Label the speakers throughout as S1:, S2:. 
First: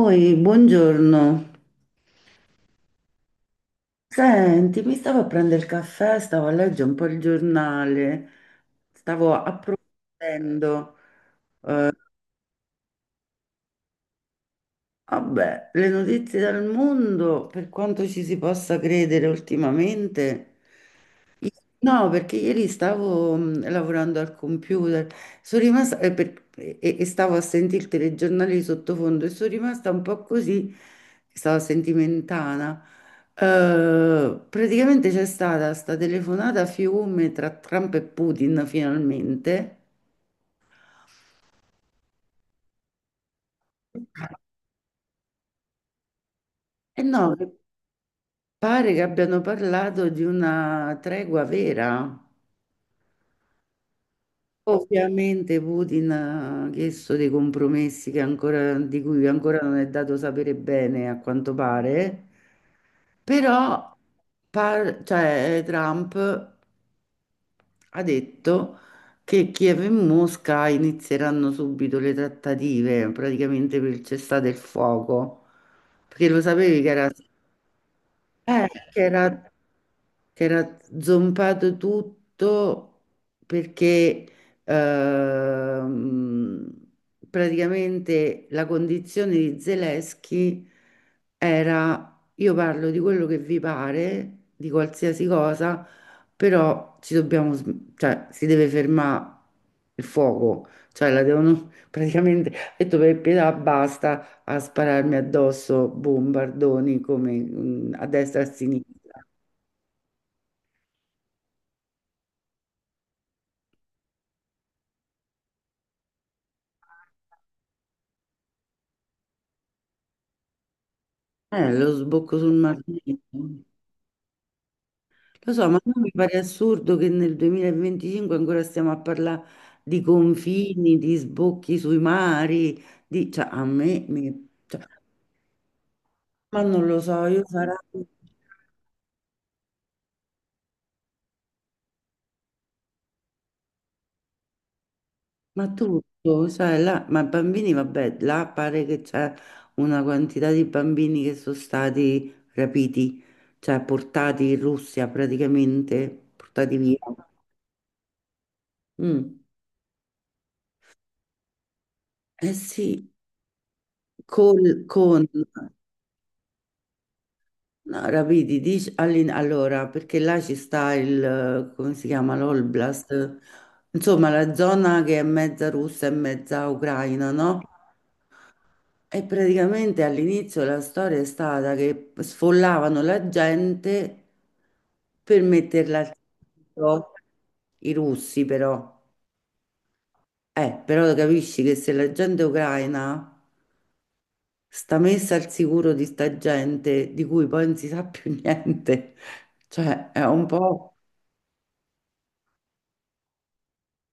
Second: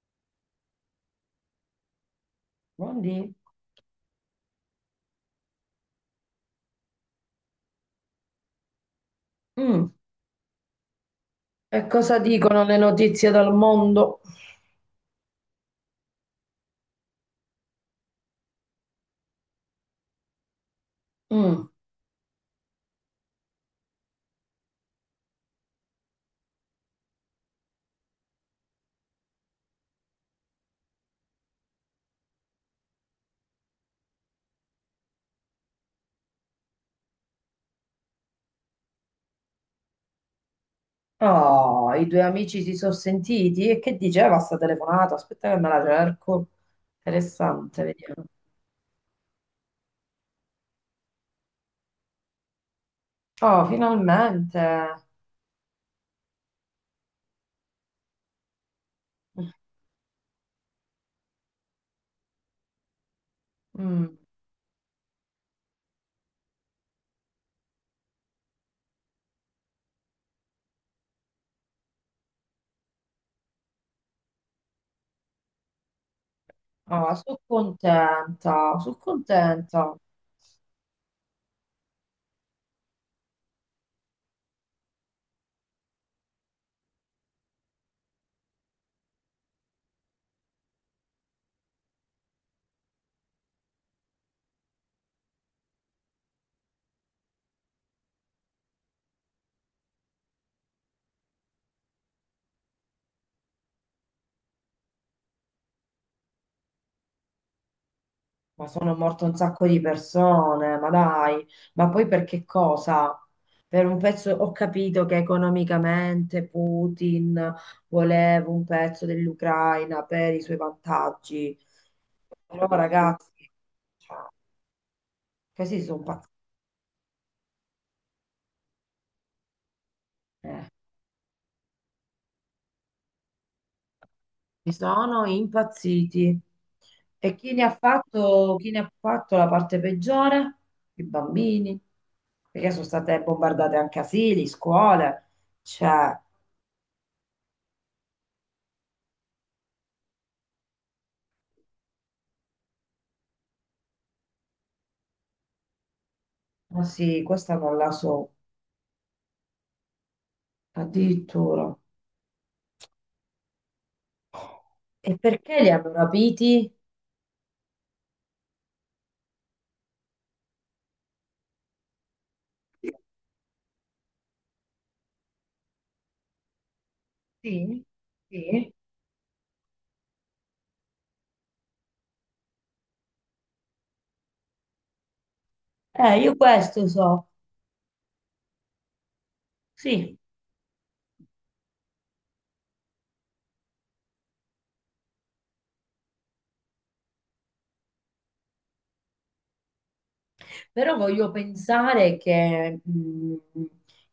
S1: Oi, buongiorno.
S2: Buondì.
S1: Senti, mi stavo a prendere il caffè, stavo a leggere un po' il giornale, stavo
S2: Mm.
S1: approfondendo.
S2: E cosa dicono le notizie dal mondo?
S1: Vabbè, le notizie dal mondo, per quanto ci si possa credere ultimamente, i-
S2: Mm.
S1: no, perché ieri stavo lavorando al computer, sono rimasta, e stavo a sentire il telegiornale di sottofondo e sono rimasta un po' così, stavo sentimentana. Eh, praticamente c'è stata sta telefonata a fiume tra Trump e Putin finalmente.
S2: Oh, i due amici si sono sentiti e che diceva sta telefonata? Aspetta che me la cerco.
S1: E no,
S2: Interessante, vediamo.
S1: pare che abbiano parlato di una tregua vera.
S2: Oh, finalmente.
S1: Ovviamente Putin ha chiesto dei compromessi che di cui ancora non è dato sapere bene, a quanto pare, però
S2: Mm.
S1: cioè, Trump ha detto che Kiev e Mosca inizieranno subito le trattative, praticamente per il cessate il fuoco, perché lo sapevi che era,
S2: Oh, sono contenta, sono
S1: che era
S2: contenta.
S1: che era zompato tutto, perché ehm, praticamente la condizione di Zelensky era: io parlo di quello che vi pare, di qualsiasi cosa, però ci dobbiamo, cioè si deve fermare il fuoco, cioè la devono praticamente, ha detto per pietà basta a spararmi addosso bombardoni come a destra e a
S2: Ma
S1: sinistra.
S2: sono morte un sacco di persone, ma dai, ma poi per che cosa? Per un pezzo ho capito che economicamente Putin voleva un pezzo dell'Ucraina per i suoi vantaggi.
S1: Lo sbocco sul
S2: Però
S1: margine. Lo
S2: ragazzi, cioè,
S1: so, ma
S2: questi
S1: non
S2: sono
S1: mi pare assurdo che nel 2025 ancora stiamo a parlare di
S2: eh,
S1: confini, di sbocchi sui mari, di, cioè, a me,
S2: mi
S1: cioè,
S2: sono impazziti.
S1: ma non lo so,
S2: E
S1: io
S2: chi ne ha
S1: sarà.
S2: fatto, chi ne ha fatto la parte peggiore? I bambini, perché sono state bombardate anche asili, scuole.
S1: Ma
S2: Cioè,
S1: tutto, sai, là, ma bambini, vabbè, là pare che c'è una quantità di bambini che sono stati rapiti, cioè portati in Russia praticamente, portati
S2: ma
S1: via.
S2: sì, questa non la so,
S1: Mm.
S2: addirittura.
S1: Eh sì, col-
S2: E
S1: con
S2: perché li hanno rapiti?
S1: no, rapidi, dici, allora, perché là ci sta il, come si chiama, l'Oblast, insomma la zona che è mezza russa e mezza ucraina, no?
S2: Sì, sì.
S1: E praticamente all'inizio la storia è stata che sfollavano la gente per metterla al
S2: Io questo
S1: centro,
S2: so.
S1: i russi però.
S2: Sì.
S1: Però capisci che se la gente ucraina sta messa al sicuro di sta gente di cui poi non si sa più niente. Cioè, è un po',
S2: Però voglio pensare che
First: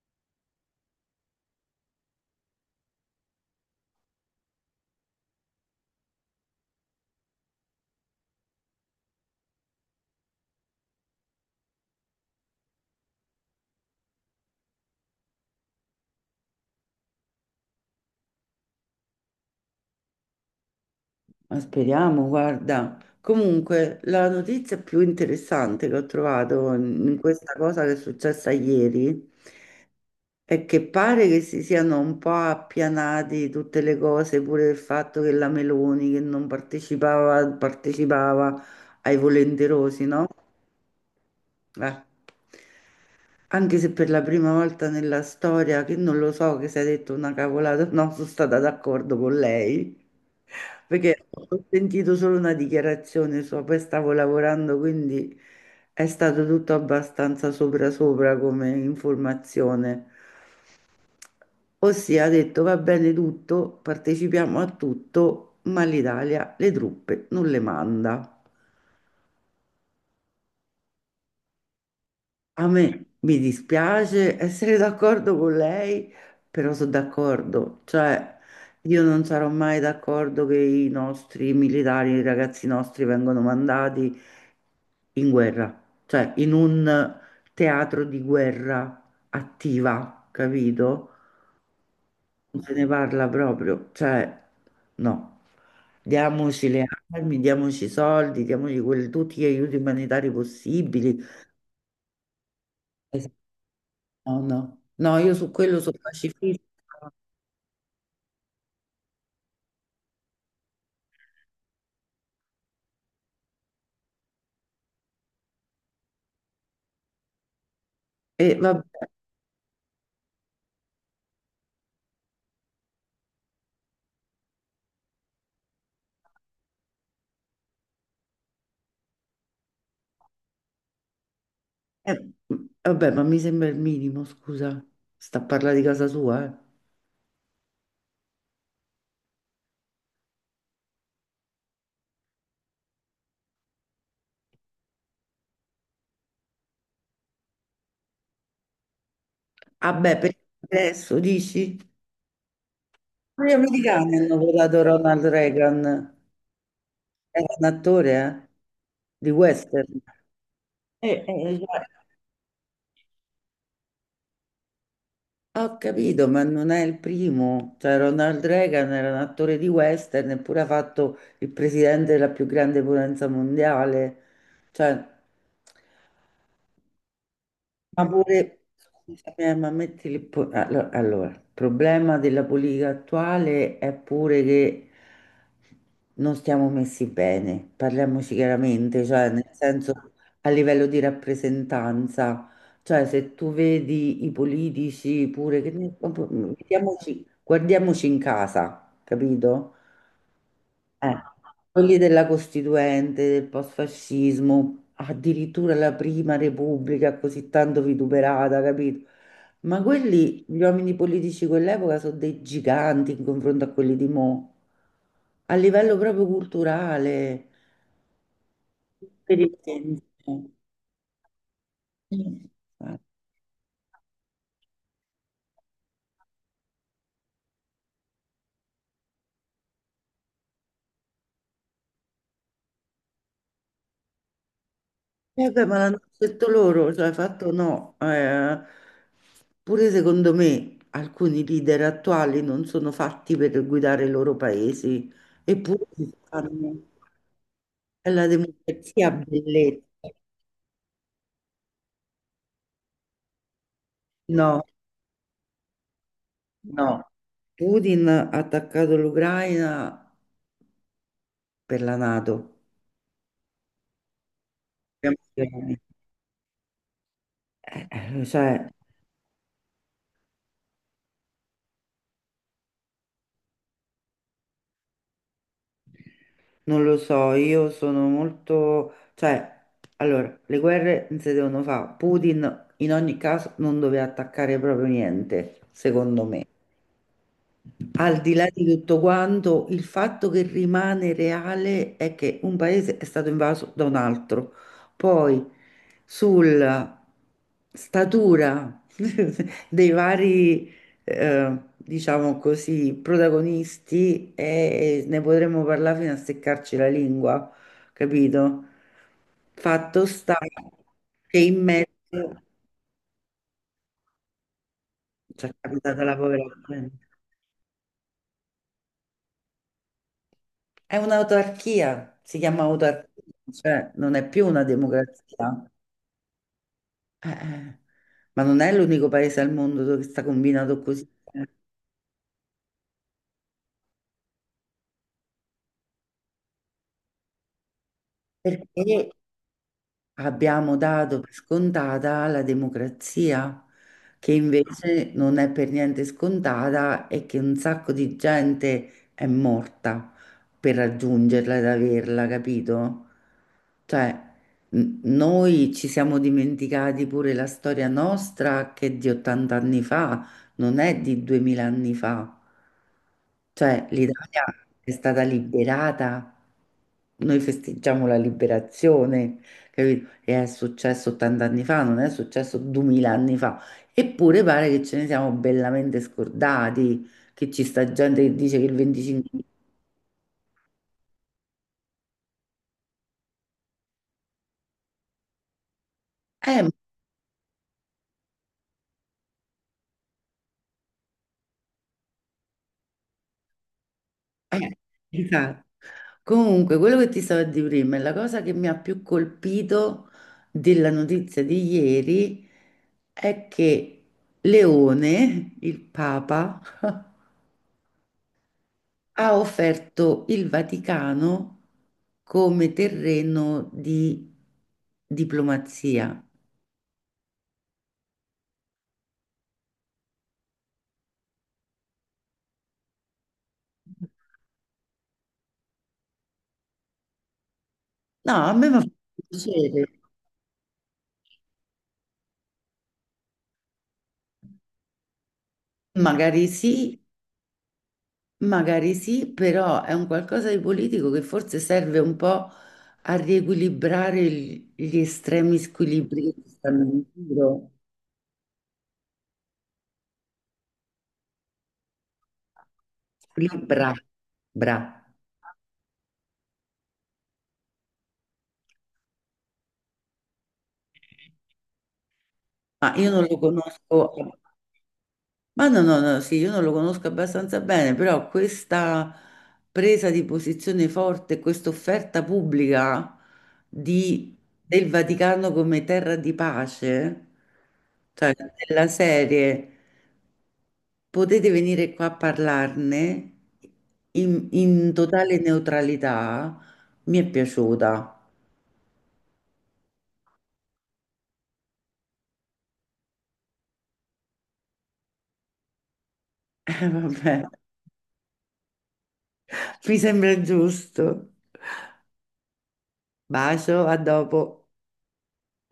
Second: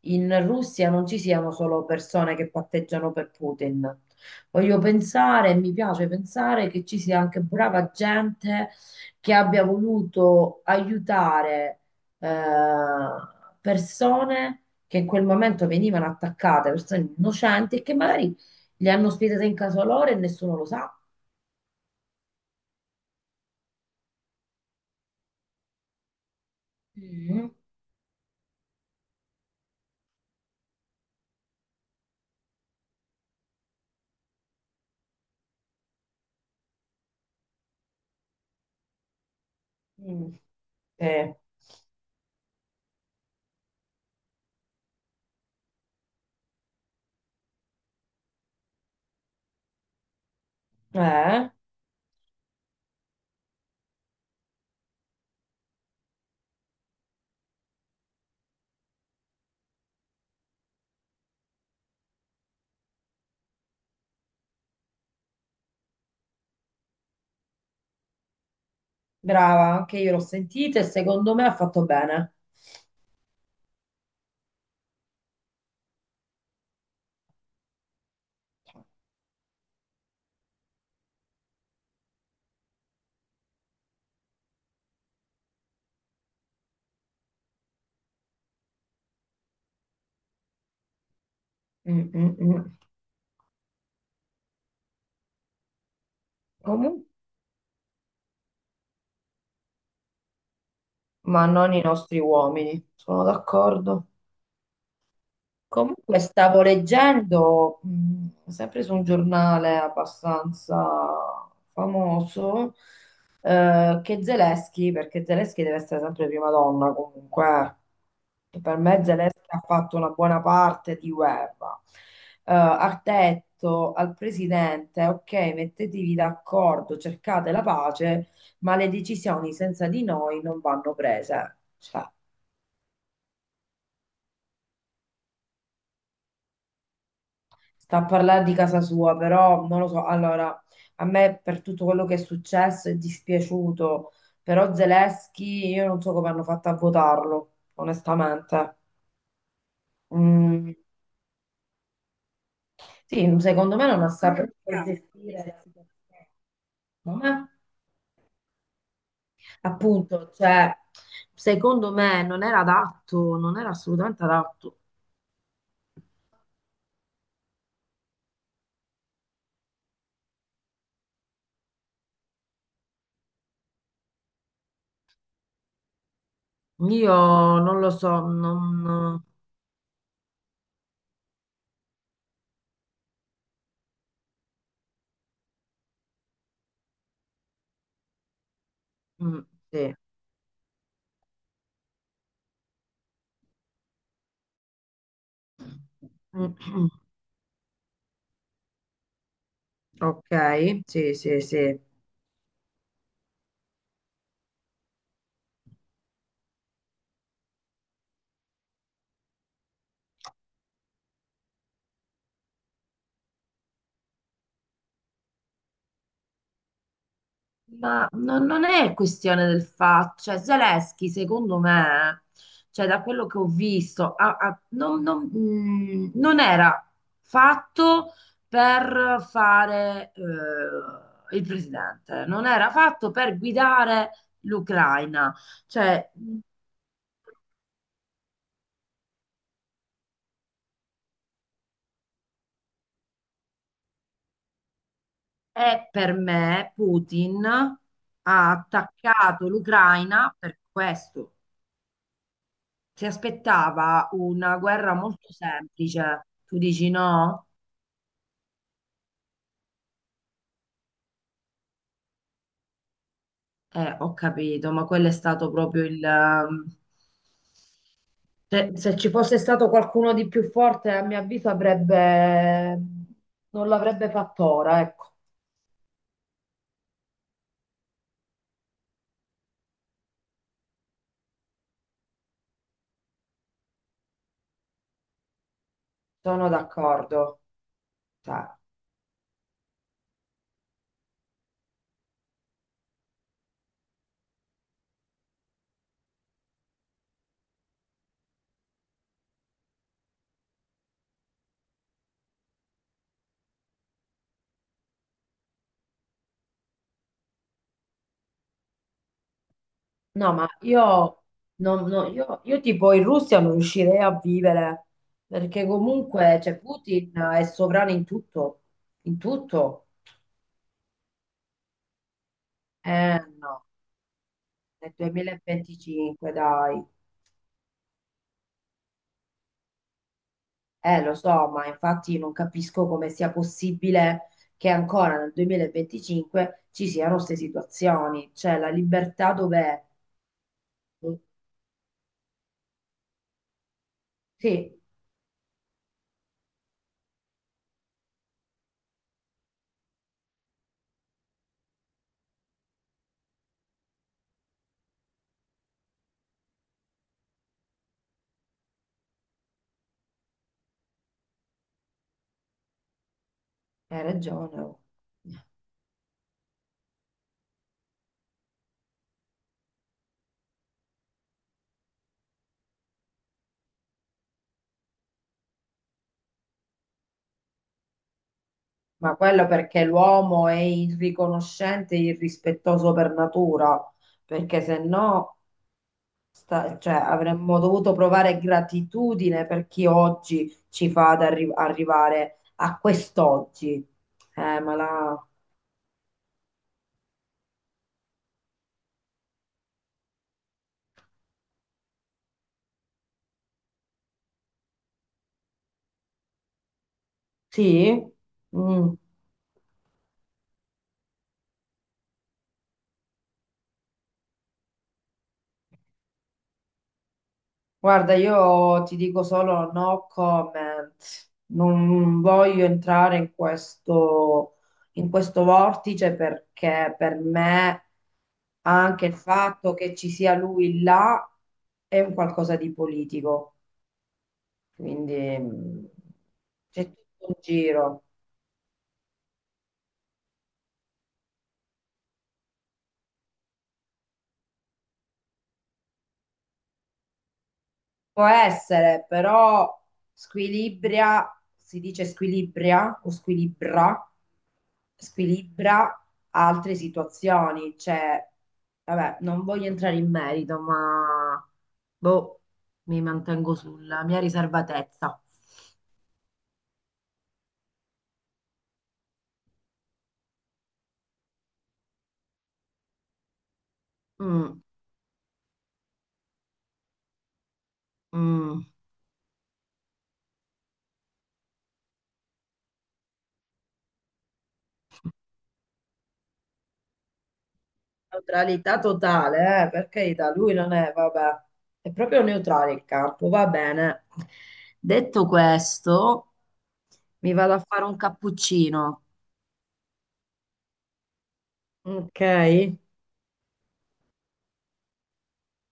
S2: in Russia non ci siano solo persone che patteggiano per Putin. Voglio pensare, mi piace pensare che ci sia anche brava gente che abbia voluto aiutare eh, persone che in quel momento venivano attaccate, persone innocenti, e che magari le hanno ospitate in casa loro e nessuno lo sa.
S1: ma speriamo, guarda. Comunque, la notizia più interessante che ho trovato in
S2: Mm,
S1: questa cosa che è successa ieri è che pare che si siano un po' appianati tutte le cose, pure il fatto che la Meloni che non partecipava, partecipava ai volenterosi, no?
S2: mm, eh,
S1: Eh, Anche se per la prima volta nella storia, che non lo so che si è detto una cavolata, no, sono stata d'accordo con lei, perché ho
S2: eh.
S1: sentito solo una dichiarazione sua, poi stavo lavorando, quindi è stato tutto abbastanza sopra sopra come informazione. Ossia ha detto: va bene tutto, partecipiamo a tutto, ma l'Italia le truppe non le manda.
S2: Brava, anche io l'ho sentita e secondo me ha fatto bene.
S1: A me mi dispiace essere d'accordo con lei, però sono d'accordo, cioè io non sarò mai d'accordo che i nostri militari, i ragazzi nostri vengano mandati in guerra, cioè in un teatro di guerra attiva, capito?
S2: Mm, mm,
S1: Non se
S2: mm.
S1: ne parla proprio, cioè no. Diamoci le
S2: Comun-
S1: armi, diamoci i soldi, diamoci tutti gli aiuti umanitari possibili.
S2: ma non i nostri uomini, sono d'accordo.
S1: No, no, no, io su quello sono
S2: Comunque
S1: pacifista.
S2: stavo leggendo, sempre su un giornale abbastanza famoso, che Zelensky, perché Zelensky deve essere sempre prima donna comunque,
S1: E
S2: e per
S1: vabbè,
S2: me Zelensky ha fatto una buona parte di guerra, ha detto al presidente, ok, mettetevi d'accordo, cercate la pace, ma le decisioni senza di noi non vanno prese. Cioè,
S1: eh, ma mi sembra il minimo, scusa. Sta a parlare di casa sua, eh.
S2: sta a parlare di casa sua, però non lo so. Allora, a me per tutto quello che è successo è dispiaciuto, però Zelensky io non so come hanno fatto a votarlo, onestamente.
S1: Vabbè, per
S2: Mm,
S1: adesso dici?
S2: sì,
S1: Ma gli
S2: secondo me non ha proprio
S1: americani hanno
S2: saputo
S1: votato
S2: bravo
S1: Ronald
S2: gestire la
S1: Reagan.
S2: situazione. Ma,
S1: Era un attore, eh? Di western.
S2: appunto, cioè,
S1: Cioè,
S2: secondo me non era adatto, non era assolutamente adatto.
S1: ho capito, ma non è il primo. Cioè, Ronald Reagan era un attore di western, eppure ha fatto il presidente della più grande potenza mondiale. Cioè.
S2: Io non lo
S1: Ma
S2: so,
S1: pure,
S2: non...
S1: scusami, ma metti allora, il problema della politica attuale è pure che non stiamo messi bene, parliamoci chiaramente, cioè
S2: Mm,
S1: nel
S2: sì.
S1: senso a livello di rappresentanza, cioè se tu vedi i politici pure, proprio, guardiamoci in casa, capito?
S2: Ok, sì,
S1: Eh,
S2: sì, sì.
S1: Quelli della Costituente, del post-fascismo, addirittura la prima Repubblica così tanto vituperata, capito? Ma quelli, gli uomini politici di quell'epoca sono dei giganti in confronto a quelli di mo', a livello proprio culturale,
S2: Ma non è
S1: per
S2: questione
S1: il
S2: del fatto,
S1: senso.
S2: cioè Zelensky secondo me, cioè da quello che ho visto, non era fatto per fare il presidente, non era fatto per guidare l'Ucraina,
S1: Eh beh, ma l'hanno
S2: cioè
S1: detto loro, cioè fatto no, pure secondo me alcuni leader attuali non sono fatti per guidare i loro paesi, eppure
S2: è
S1: si
S2: per me
S1: fanno.
S2: Putin
S1: È la
S2: ha
S1: democrazia
S2: attaccato
S1: bellezza.
S2: l'Ucraina per questo, si aspettava una
S1: No,
S2: guerra molto semplice, tu dici
S1: no.
S2: no?
S1: Putin ha attaccato l'Ucraina per la NATO.
S2: Ho capito, ma quello è
S1: Siamo
S2: stato
S1: chiari.
S2: proprio
S1: Cioè,
S2: cioè, se ci fosse stato qualcuno di più forte, a mio avviso avrebbe... non l'avrebbe fatto ora, ecco,
S1: non lo so, io sono molto, cioè, allora, le guerre non si devono fare. Putin in ogni caso non doveva attaccare proprio niente, secondo me.
S2: sono d'accordo.
S1: Al di
S2: Cioè,
S1: là di tutto quanto, il fatto che rimane reale è che un paese è stato invaso da un altro. Poi sulla statura dei vari, diciamo così, protagonisti, ne potremmo parlare fino a seccarci la lingua, capito? Fatto
S2: no,
S1: sta
S2: ma io,
S1: che in
S2: no, io,
S1: mezzo
S2: io tipo in Russia non riuscirei a vivere,
S1: ci è
S2: perché
S1: capitata la
S2: comunque
S1: povera
S2: cioè,
S1: gente.
S2: Putin è sovrano in tutto, in tutto.
S1: È un'autarchia, si chiama
S2: Eh
S1: autarchia,
S2: no,
S1: cioè non è più una
S2: nel
S1: democrazia.
S2: 2025, dai.
S1: Eh, eh. Ma non è l'unico paese al mondo dove sta combinato così.
S2: Lo so, ma infatti non capisco come sia possibile che ancora nel 2025 ci siano queste situazioni. Cioè, la
S1: Perché
S2: libertà dov'è?
S1: abbiamo
S2: Mm,
S1: dato per scontata la democrazia, che
S2: sì,
S1: invece non è per niente scontata e che un sacco di gente è morta per raggiungerla ed averla, capito? Cioè, noi ci siamo dimenticati pure la storia nostra che è di 80 anni fa, non è di 2000 anni fa. Cioè,
S2: hai
S1: l'Italia
S2: ragione, oh.
S1: è stata liberata, noi festeggiamo la liberazione, capito? Che è successo 80 anni fa, non è successo 2000 anni fa, eppure pare che ce ne siamo bellamente scordati, che ci sta gente che dice che il
S2: Ma
S1: 25.
S2: quello perché l'uomo è irriconoscente e irrispettoso per natura, perché se no,
S1: Eh, ma-
S2: cioè, avremmo dovuto provare gratitudine per chi oggi ci fa ad arrivare a quest'oggi. Ma
S1: eh,
S2: la...
S1: esatto. Comunque, quello che ti stavo a dire prima è la cosa che mi ha più colpito della notizia di ieri è che Leone, il Papa,
S2: Sì? Mm.
S1: ha offerto il Vaticano come terreno di diplomazia.
S2: Guarda, io ti dico solo no comment, non voglio entrare in questo vortice perché per me
S1: No, a me fa
S2: anche il fatto
S1: piacere.
S2: che ci sia lui là è un qualcosa di politico, quindi mm,
S1: Magari
S2: c'è
S1: sì,
S2: tutto un giro.
S1: magari sì, però è un qualcosa di politico che forse serve un po' a riequilibrare gli estremi squilibri che ci stanno in giro.
S2: Può essere, però squilibria, si dice squilibria o
S1: Squilibra,
S2: squilibra,
S1: bra.
S2: squilibra altre situazioni. Cioè, vabbè, non voglio entrare in merito, ma boh,
S1: Ma
S2: mi
S1: io non lo
S2: mantengo sulla
S1: conosco.
S2: mia riservatezza.
S1: Ma no, no, no, sì, io non lo conosco abbastanza bene, però questa presa di posizione forte, questa offerta pubblica di-
S2: Mm,
S1: del Vaticano come terra di pace, cioè
S2: mm.
S1: della serie, potete venire qua a parlarne in totale neutralità, mi è piaciuta.
S2: Neutralità totale, per carità, lui non è, vabbè, è proprio neutrale il campo, va bene. Detto questo, mi
S1: Vabbè,
S2: vado a fare un cappuccino,
S1: mi sembra giusto.
S2: ok?
S1: Bacio, a dopo.